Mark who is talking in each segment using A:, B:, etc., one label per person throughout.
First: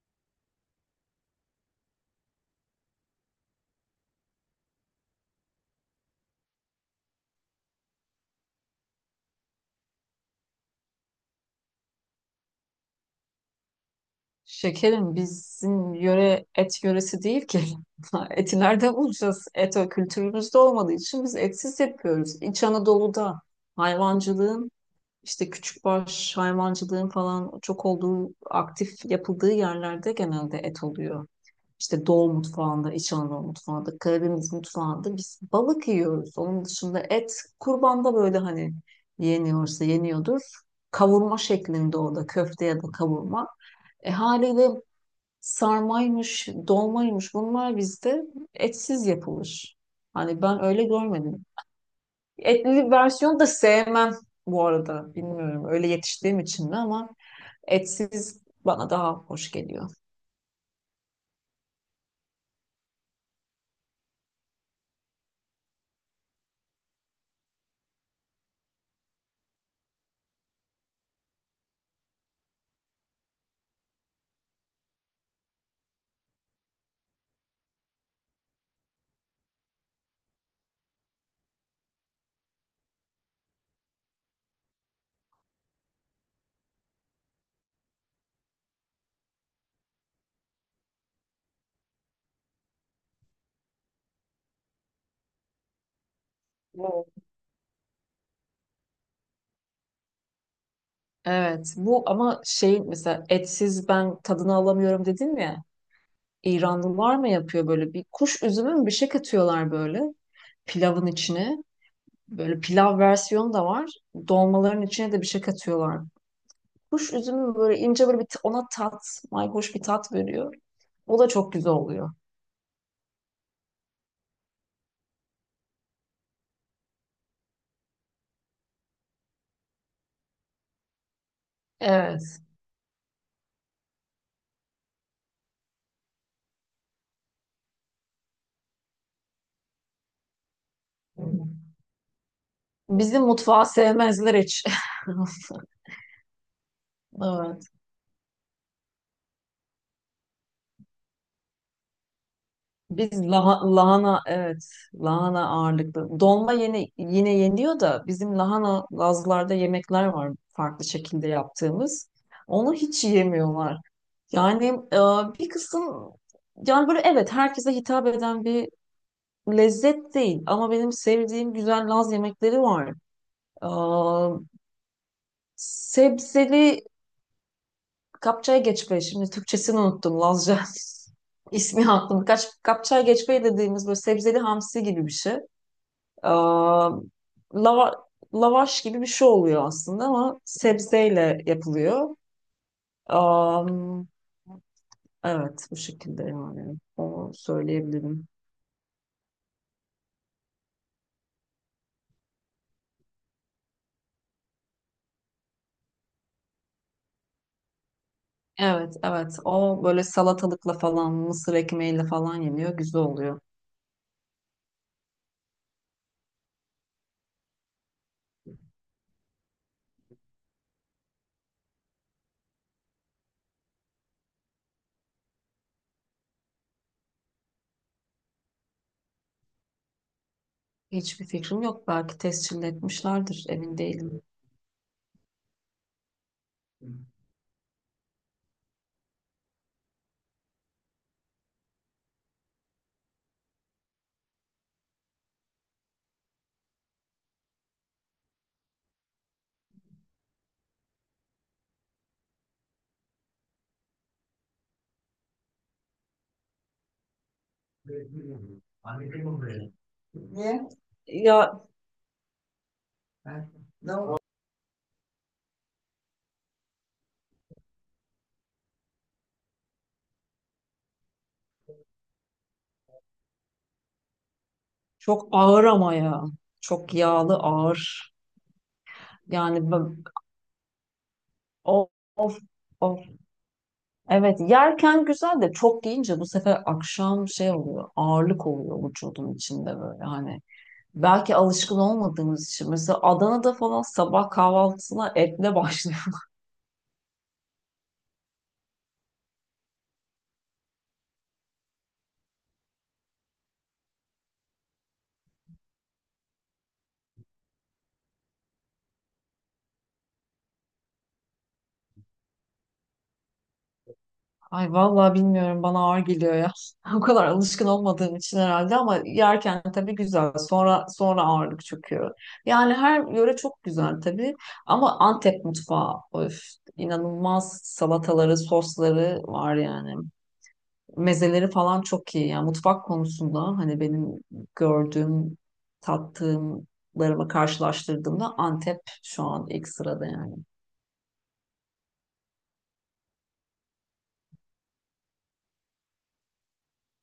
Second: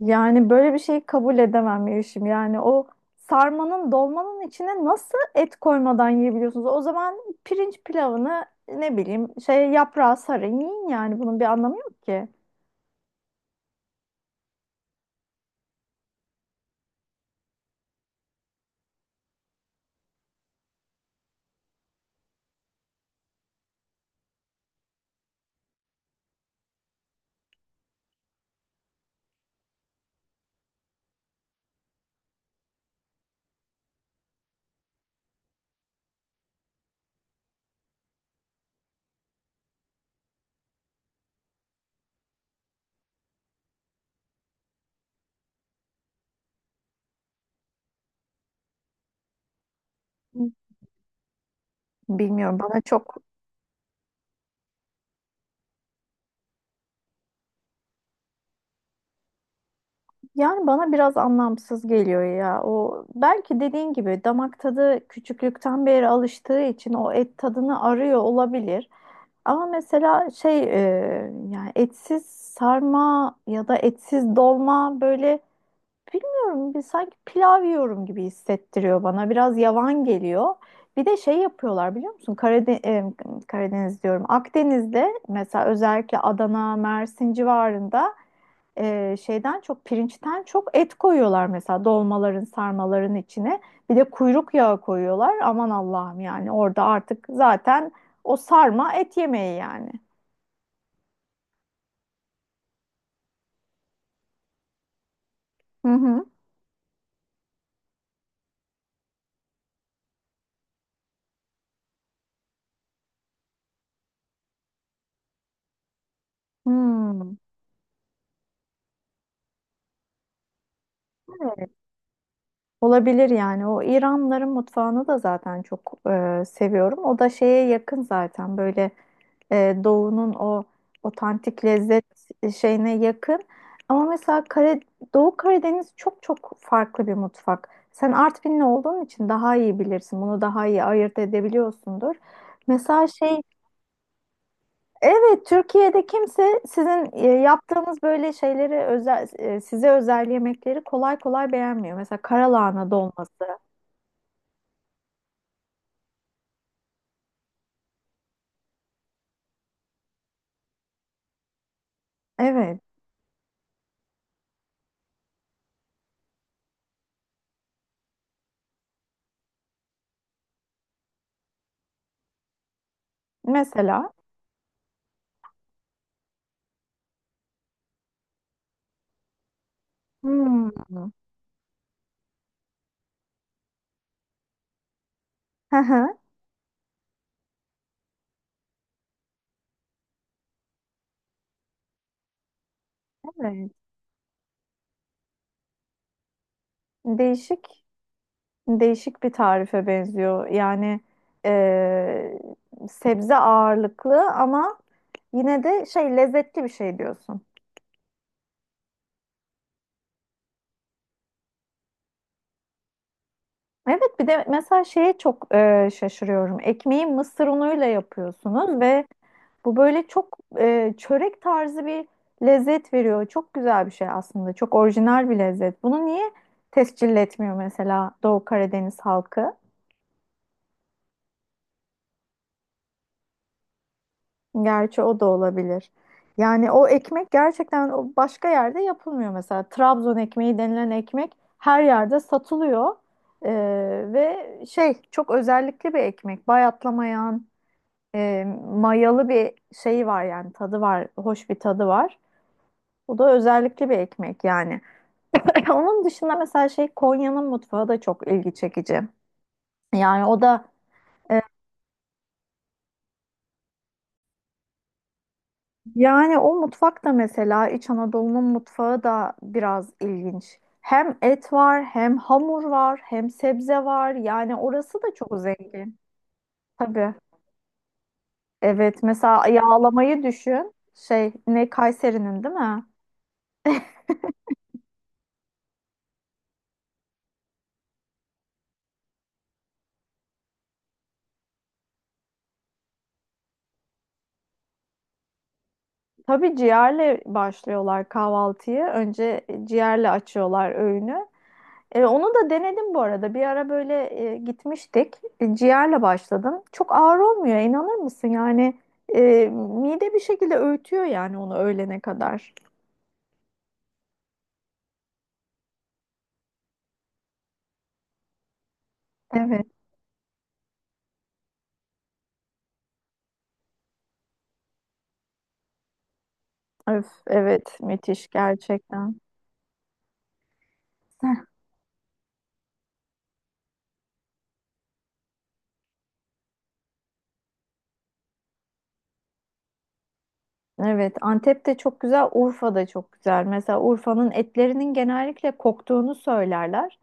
A: Yani böyle bir şeyi kabul edemem Yeşim. Yani o sarmanın dolmanın içine nasıl et koymadan yiyebiliyorsunuz? O zaman pirinç pilavını ne bileyim şey yaprağı sarın yiyin, yani bunun bir anlamı yok ki.
B: Şekerim bizim yöre et yöresi değil ki. Eti nerede bulacağız? Et o kültürümüzde olmadığı için biz etsiz yapıyoruz. İç Anadolu'da hayvancılığın işte küçükbaş hayvancılığın falan çok olduğu aktif yapıldığı yerlerde genelde et oluyor. İşte Doğu mutfağında, İç Anadolu mutfağında, Karadeniz mutfağında biz balık yiyoruz. Onun dışında et kurbanda böyle hani yeniyorsa yeniyordur. Kavurma şeklinde orada köfte ya da kavurma. Haliyle sarmaymış, dolmaymış bunlar bizde etsiz yapılır. Hani ben öyle görmedim.
A: Bilmiyorum, bana
B: Etli
A: çok,
B: versiyonu da sevmem bu arada. Bilmiyorum öyle yetiştiğim için mi ama etsiz bana daha hoş geliyor.
A: yani bana biraz anlamsız geliyor ya. O belki dediğin gibi damak tadı küçüklükten beri alıştığı için o et tadını arıyor olabilir. Ama mesela şey yani etsiz sarma ya da etsiz dolma, böyle bilmiyorum, bir sanki pilav yiyorum gibi hissettiriyor bana. Biraz yavan geliyor. Bir de şey yapıyorlar, biliyor musun? Karadeniz diyorum. Akdeniz'de mesela özellikle Adana, Mersin civarında şeyden çok, pirinçten çok et koyuyorlar mesela dolmaların, sarmaların içine. Bir de kuyruk yağı koyuyorlar. Aman Allah'ım, yani orada
B: Bu-
A: artık zaten o sarma et yemeği yani.
B: Evet bu ama şey mesela etsiz ben tadını alamıyorum dedim ya.
A: Hı hı.
B: İranlılar mı yapıyor böyle bir kuş üzümü mü bir şey katıyorlar böyle pilavın içine. Böyle pilav versiyonu da var. Dolmaların içine de bir şey katıyorlar. Kuş
A: Hmm.
B: üzümü böyle ince böyle ona tat, mayhoş bir tat veriyor. O da çok güzel oluyor.
A: Olabilir yani. O İranların mutfağını da zaten çok seviyorum. O da şeye yakın zaten, böyle doğunun o otantik lezzet
B: Evet.
A: şeyine yakın. Ama mesela Doğu Karadeniz çok çok farklı bir mutfak. Sen Artvinli olduğun için daha iyi bilirsin. Bunu daha iyi ayırt edebiliyorsundur. Mesela
B: Bizim
A: şey
B: mutfağı sevmezler hiç.
A: Evet, Türkiye'de kimse sizin
B: Evet.
A: yaptığınız böyle şeyleri, özel size özel yemekleri kolay kolay beğenmiyor. Mesela karalahana
B: Biz
A: dolması.
B: lahana evet lahana ağırlıklı. Dolma yine yeniyor da bizim lahana Lazlarda yemekler var farklı şekilde yaptığımız. Onu
A: Evet.
B: hiç yemiyorlar. Yani e, bir kısım, yani böyle evet herkese hitap eden bir lezzet değil ama benim sevdiğim güzel Laz yemekleri var. E,
A: Mesela.
B: Sebzeli kapçaya geçme, şimdi Türkçesini unuttum, Lazca
A: Hmm.
B: ismi aklımda. Kapçaya geçme dediğimiz böyle sebzeli hamsi gibi bir şey.
A: Hı hı.
B: E, lava, Lavaş gibi bir şey oluyor aslında ama sebzeyle yapılıyor. E,
A: Evet.
B: evet, bu şekilde yani onu
A: Değişik,
B: söyleyebilirim.
A: değişik bir tarife benziyor. Yani eee, sebze ağırlıklı ama yine de şey, lezzetli bir şey diyorsun.
B: Evet, evet. O böyle salatalıkla falan, mısır ekmeğiyle falan yeniyor. Güzel oluyor.
A: Evet, bir de mesela şeye çok şaşırıyorum. Ekmeği mısır unuyla yapıyorsunuz ve bu böyle çok çörek tarzı bir lezzet veriyor. Çok güzel bir şey aslında. Çok orijinal bir lezzet. Bunu niye tescil etmiyor mesela Doğu Karadeniz halkı?
B: Hiçbir fikrim yok. Belki tescil etmişlerdir. Emin değilim.
A: Gerçi o da olabilir. Yani o ekmek gerçekten o başka yerde yapılmıyor mesela. Trabzon ekmeği denilen ekmek her yerde satılıyor. Ee, ve şey, çok özellikli bir ekmek. Bayatlamayan, mayalı bir şeyi var, yani tadı var, hoş bir tadı var. Bu da özellikli bir ekmek yani. Onun dışında mesela şey, Konya'nın mutfağı da çok ilgi çekici. Yani o da
B: Ya
A: Yani o mutfak da mesela İç Anadolu'nun mutfağı da biraz ilginç. Hem et var, hem hamur var, hem sebze var. Yani orası da
B: çok
A: çok
B: ağır ama
A: zengin.
B: ya. Çok
A: Tabii.
B: yağlı, ağır.
A: Evet, mesela
B: Yani ben-
A: yağlamayı düşün. Şey, ne
B: Of, of,
A: Kayseri'nin değil mi?
B: of. Evet, yerken güzel de çok yiyince bu sefer akşam şey oluyor. Ağırlık oluyor vücudun içinde böyle hani. Belki alışkın olmadığımız için. Mesela Adana'da falan sabah kahvaltısına etle başlıyor.
A: Tabii, ciğerle başlıyorlar kahvaltıyı. Önce ciğerle açıyorlar öğünü. Onu da denedim bu arada. Bir ara böyle gitmiştik. Ciğerle başladım. Çok ağır olmuyor, inanır mısın? Yani e, mide bir şekilde öğütüyor yani onu öğlene kadar.
B: Ay vallahi bilmiyorum bana ağır geliyor ya. O kadar alışkın olmadığım için herhalde ama yerken
A: Evet.
B: tabii güzel. Sonra ağırlık çöküyor. Yani her yöre çok güzel tabii ama Antep mutfağı öf,
A: Öf,
B: inanılmaz
A: evet, müthiş
B: salataları,
A: gerçekten.
B: sosları var yani. Mezeleri falan çok iyi. Yani mutfak konusunda hani benim gördüğüm, tattığımlarımı karşılaştırdığımda Antep şu an ilk sırada yani.
A: Evet, Antep de çok güzel, Urfa da çok güzel. Mesela Urfa'nın etlerinin genellikle koktuğunu söylerler.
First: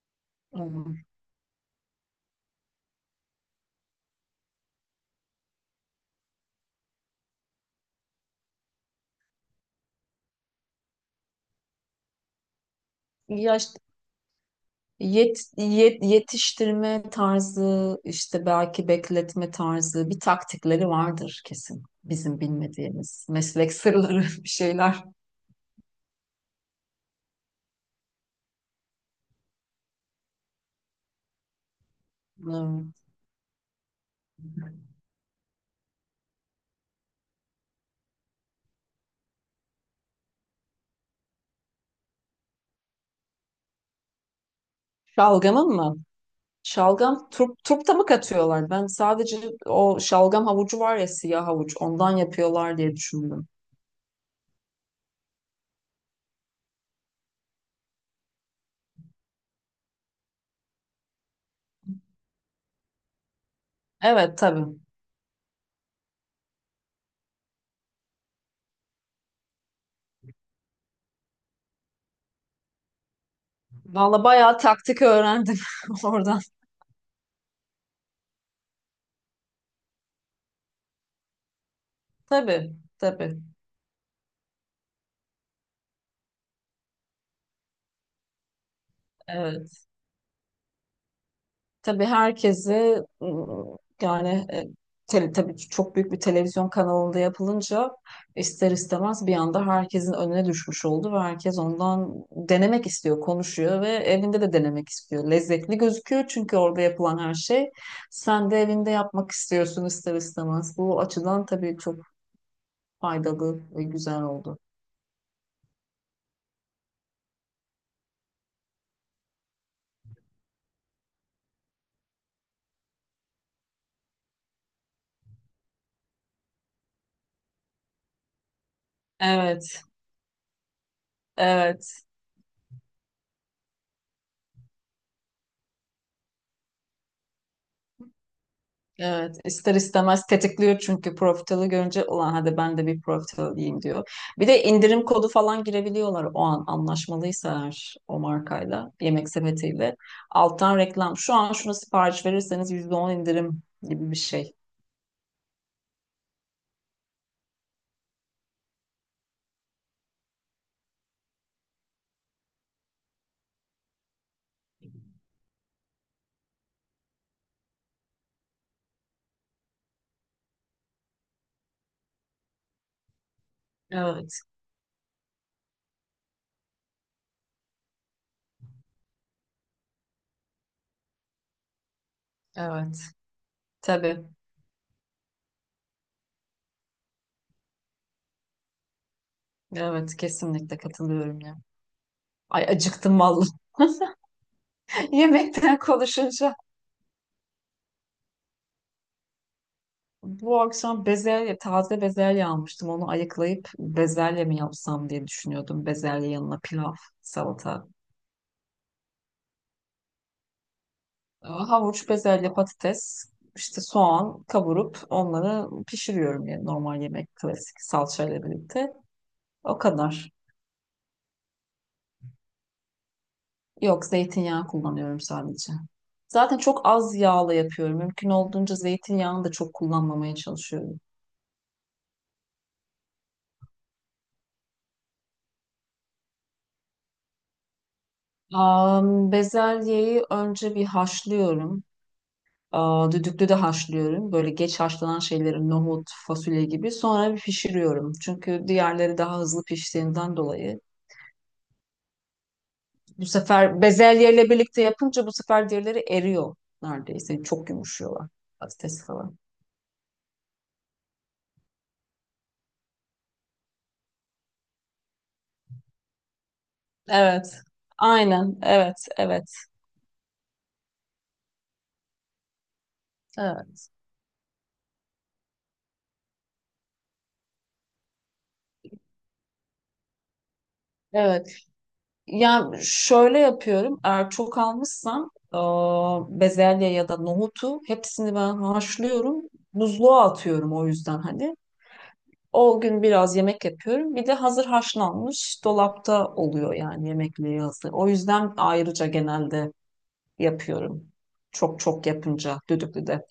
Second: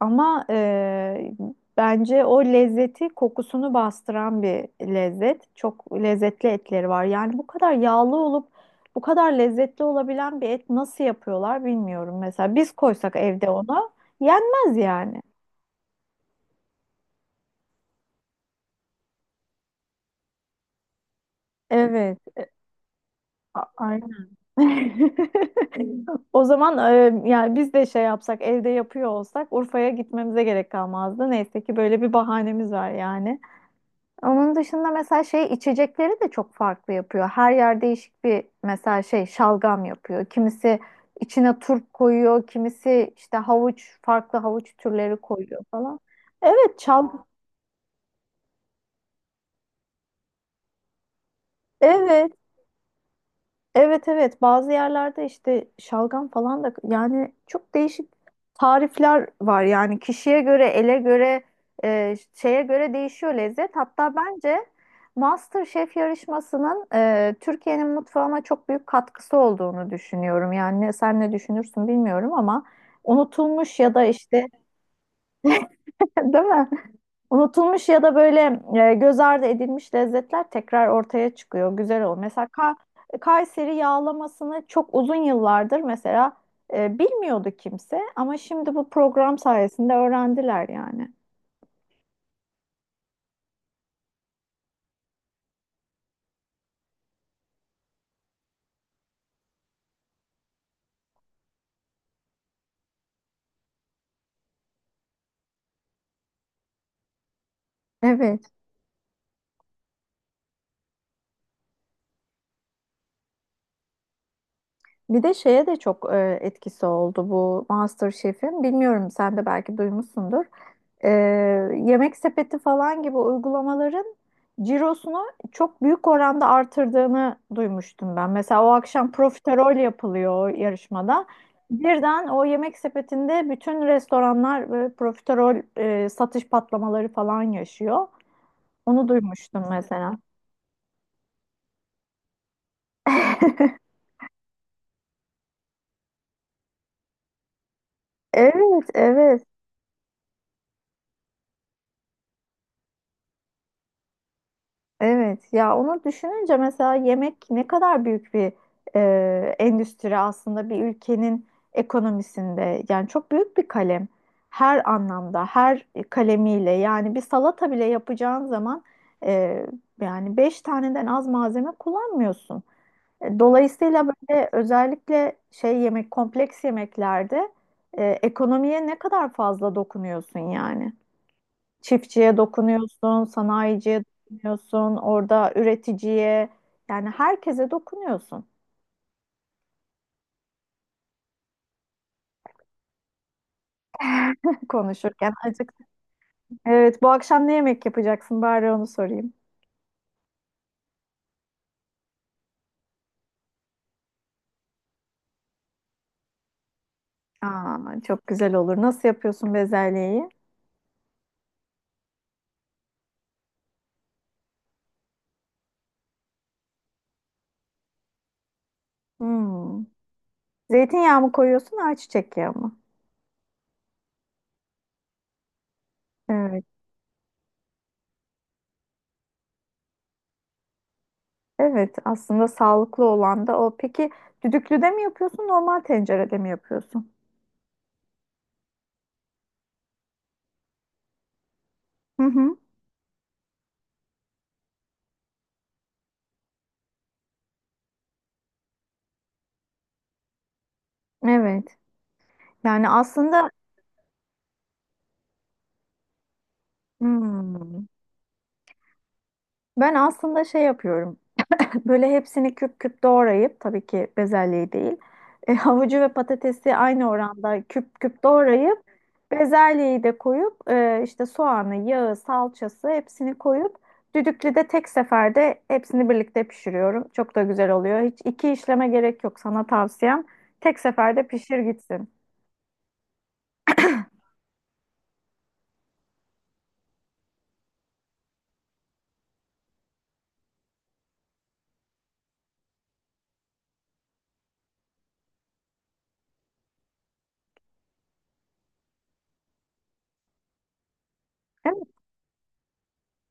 A: Ama
B: Hmm.
A: bence o lezzeti kokusunu bastıran bir lezzet. Çok lezzetli etleri var. Yani bu kadar yağlı olup bu kadar lezzetli olabilen bir et nasıl yapıyorlar bilmiyorum. Mesela biz koysak evde
B: Ya
A: ona yenmez yani.
B: Yetiştirme tarzı, işte belki bekletme tarzı bir taktikleri vardır kesin.
A: Evet,
B: Bizim bilmediğimiz meslek
A: aynen.
B: sırları bir şeyler.
A: O zaman yani biz de şey yapsak, evde yapıyor olsak Urfa'ya gitmemize gerek kalmazdı. Neyse ki böyle bir bahanemiz var
B: Hmm.
A: yani. Onun dışında mesela şey, içecekleri de çok farklı yapıyor. Her yer değişik bir, mesela şey, şalgam yapıyor. Kimisi içine turp koyuyor, kimisi işte havuç, farklı havuç türleri koyuyor
B: Şalgamın mı?
A: falan. Evet,
B: Şalgam turp, turpta mı katıyorlar? Ben sadece o şalgam havucu var ya, siyah havuç, ondan
A: evet.
B: yapıyorlar diye düşündüm.
A: Evet, evet, bazı yerlerde işte şalgam falan da, yani çok değişik tarifler var yani, kişiye göre, ele göre, şeye göre değişiyor lezzet. Hatta
B: Evet
A: bence
B: tabii.
A: MasterChef yarışmasının Türkiye'nin mutfağına çok büyük katkısı olduğunu düşünüyorum. Yani sen ne düşünürsün bilmiyorum ama unutulmuş ya da
B: Valla
A: işte
B: bayağı taktik öğrendim oradan.
A: değil mi? Unutulmuş ya da böyle göz ardı edilmiş lezzetler tekrar ortaya çıkıyor. Güzel oluyor. Mesela
B: Tabii, tabii.
A: Kayseri yağlamasını çok uzun yıllardır mesela bilmiyordu kimse, ama şimdi bu program
B: Evet.
A: sayesinde öğrendiler yani.
B: Tabii herkesi tabii ki çok büyük bir televizyon kanalında yapılınca ister istemez bir anda herkesin önüne düşmüş oldu ve herkes ondan denemek istiyor, konuşuyor ve evinde de denemek istiyor. Lezzetli gözüküyor çünkü orada yapılan her şey. Sen
A: Evet.
B: de evinde yapmak istiyorsun ister istemez. Bu açıdan tabii çok faydalı ve güzel oldu.
A: Bir de şeye de çok etkisi oldu bu MasterChef'in. Bilmiyorum, sen de belki duymuşsundur. E, Yemek Sepeti falan gibi uygulamaların cirosunu çok büyük oranda artırdığını duymuştum ben. Mesela o akşam profiterol
B: Evet,
A: yapılıyor o yarışmada.
B: evet.
A: Birden o Yemek Sepeti'nde bütün restoranlar profiterol satış patlamaları falan yaşıyor. Onu
B: Evet,
A: duymuştum
B: ister
A: mesela.
B: istemez tetikliyor çünkü profitalı görünce ulan hadi ben de bir profitalıyım diyor. Bir de indirim kodu falan girebiliyorlar o an anlaşmalıysa eğer o
A: Evet,
B: markayla, yemek
A: evet.
B: sepetiyle. Alttan reklam. Şu an şuna sipariş verirseniz %10 indirim gibi bir şey.
A: Evet ya, onu düşününce mesela yemek ne kadar büyük bir endüstri aslında bir ülkenin ekonomisinde, yani çok büyük bir kalem, her anlamda, her kalemiyle, yani bir salata bile yapacağın zaman e, yani beş taneden az malzeme kullanmıyorsun. Dolayısıyla
B: Evet,
A: böyle, özellikle şey, yemek kompleks yemeklerde ekonomiye ne kadar fazla dokunuyorsun yani. Çiftçiye
B: evet.
A: dokunuyorsun, sanayiciye
B: Tabii.
A: dokunuyorsun, orada üreticiye, yani herkese dokunuyorsun.
B: Evet, kesinlikle katılıyorum ya. Ay acıktım vallahi.
A: Konuşurken
B: Yemekten
A: acıktım.
B: konuşunca.
A: Evet, bu akşam ne yemek yapacaksın? Bari onu sorayım.
B: Bu akşam bezelye, taze bezelye almıştım. Onu ayıklayıp bezelye mi yapsam diye düşünüyordum. Bezelye yanına pilav, salata,
A: Aa, çok güzel olur. Nasıl yapıyorsun bezelyeyi?
B: havuç, bezelye, patates, işte soğan kavurup onları pişiriyorum yani normal yemek, klasik salçayla birlikte. O
A: Hmm.
B: kadar.
A: Zeytinyağı mı koyuyorsun, ayçiçek yağı mı?
B: Yok, zeytinyağı kullanıyorum sadece. Zaten
A: Evet,
B: çok az yağla yapıyorum. Mümkün olduğunca zeytinyağını da çok kullanmamaya çalışıyorum.
A: evet. Aslında sağlıklı olan da o. Peki düdüklüde mi yapıyorsun, normal tencerede mi yapıyorsun?
B: Bezelyeyi önce bir haşlıyorum.
A: Hı hı.
B: Aa, düdüklü de haşlıyorum. Böyle geç haşlanan şeyleri, nohut, fasulye gibi. Sonra bir pişiriyorum. Çünkü diğerleri daha hızlı piştiğinden dolayı.
A: Evet. Yani
B: Bu
A: aslında,
B: sefer bezelyeyle birlikte yapınca bu sefer diğerleri eriyor neredeyse. Çok
A: hmm,
B: yumuşuyorlar. Patates falan.
A: ben aslında şey yapıyorum. Böyle hepsini küp küp doğrayıp, tabii ki bezelyeyi değil. Havucu ve patatesi aynı
B: Evet.
A: oranda küp küp
B: Aynen.
A: doğrayıp,
B: Evet. Evet.
A: bezelyeyi de koyup, işte soğanı, yağı, salçası hepsini koyup
B: Evet.
A: düdüklüde tek seferde hepsini birlikte pişiriyorum. Çok da güzel oluyor. Hiç iki işleme gerek yok, sana tavsiyem. Tek seferde
B: Evet.
A: pişir gitsin.
B: Yani şöyle yapıyorum. Eğer çok almışsam aa, bezelye ya da nohutu hepsini ben haşlıyorum. Buzluğa atıyorum o yüzden hani. O gün biraz yemek yapıyorum. Bir de hazır haşlanmış dolapta oluyor yani yemekleri hazır. O yüzden ayrıca genelde yapıyorum. Çok
A: Evet,
B: çok yapınca düdüklüde.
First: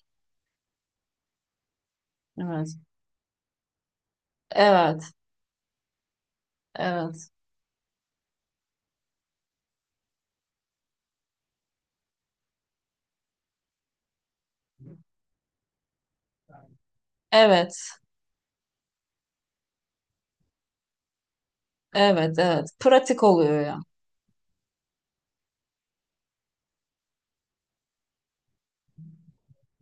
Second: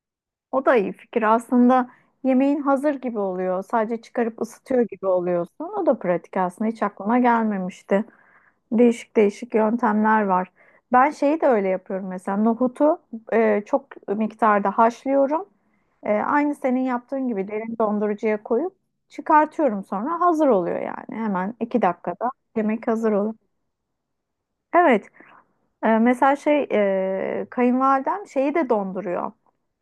A: o da iyi fikir. Aslında yemeğin
B: Evet.
A: hazır gibi oluyor. Sadece çıkarıp ısıtıyor gibi
B: Evet,
A: oluyorsun. O da pratik aslında. Hiç aklıma
B: evet.
A: gelmemişti. Değişik değişik yöntemler var. Ben şeyi de öyle yapıyorum mesela. Nohutu çok miktarda haşlıyorum. Aynı senin yaptığın gibi derin
B: Evet,
A: dondurucuya koyup çıkartıyorum, sonra hazır oluyor yani. Hemen 2 dakikada
B: evet, evet.
A: yemek hazır
B: Pratik
A: olur.
B: oluyor ya.
A: Evet, mesela şey, kayınvalidem şeyi de donduruyor.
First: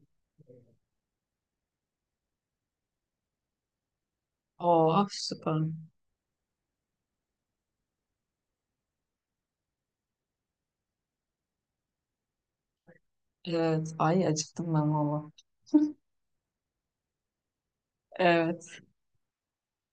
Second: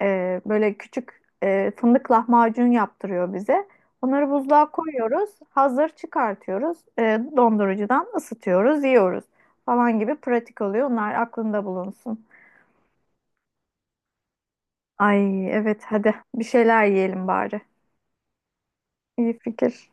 A: Böyle küçük fındık lahmacun yaptırıyor bize. Onları buzluğa
B: Oh,
A: koyuyoruz,
B: süper.
A: hazır çıkartıyoruz, dondurucudan ısıtıyoruz, yiyoruz falan, gibi pratik oluyor. Onlar aklında bulunsun.
B: Evet. Ay acıktım ben valla.
A: Ay evet, hadi bir şeyler yiyelim bari.
B: Evet.
A: İyi fikir.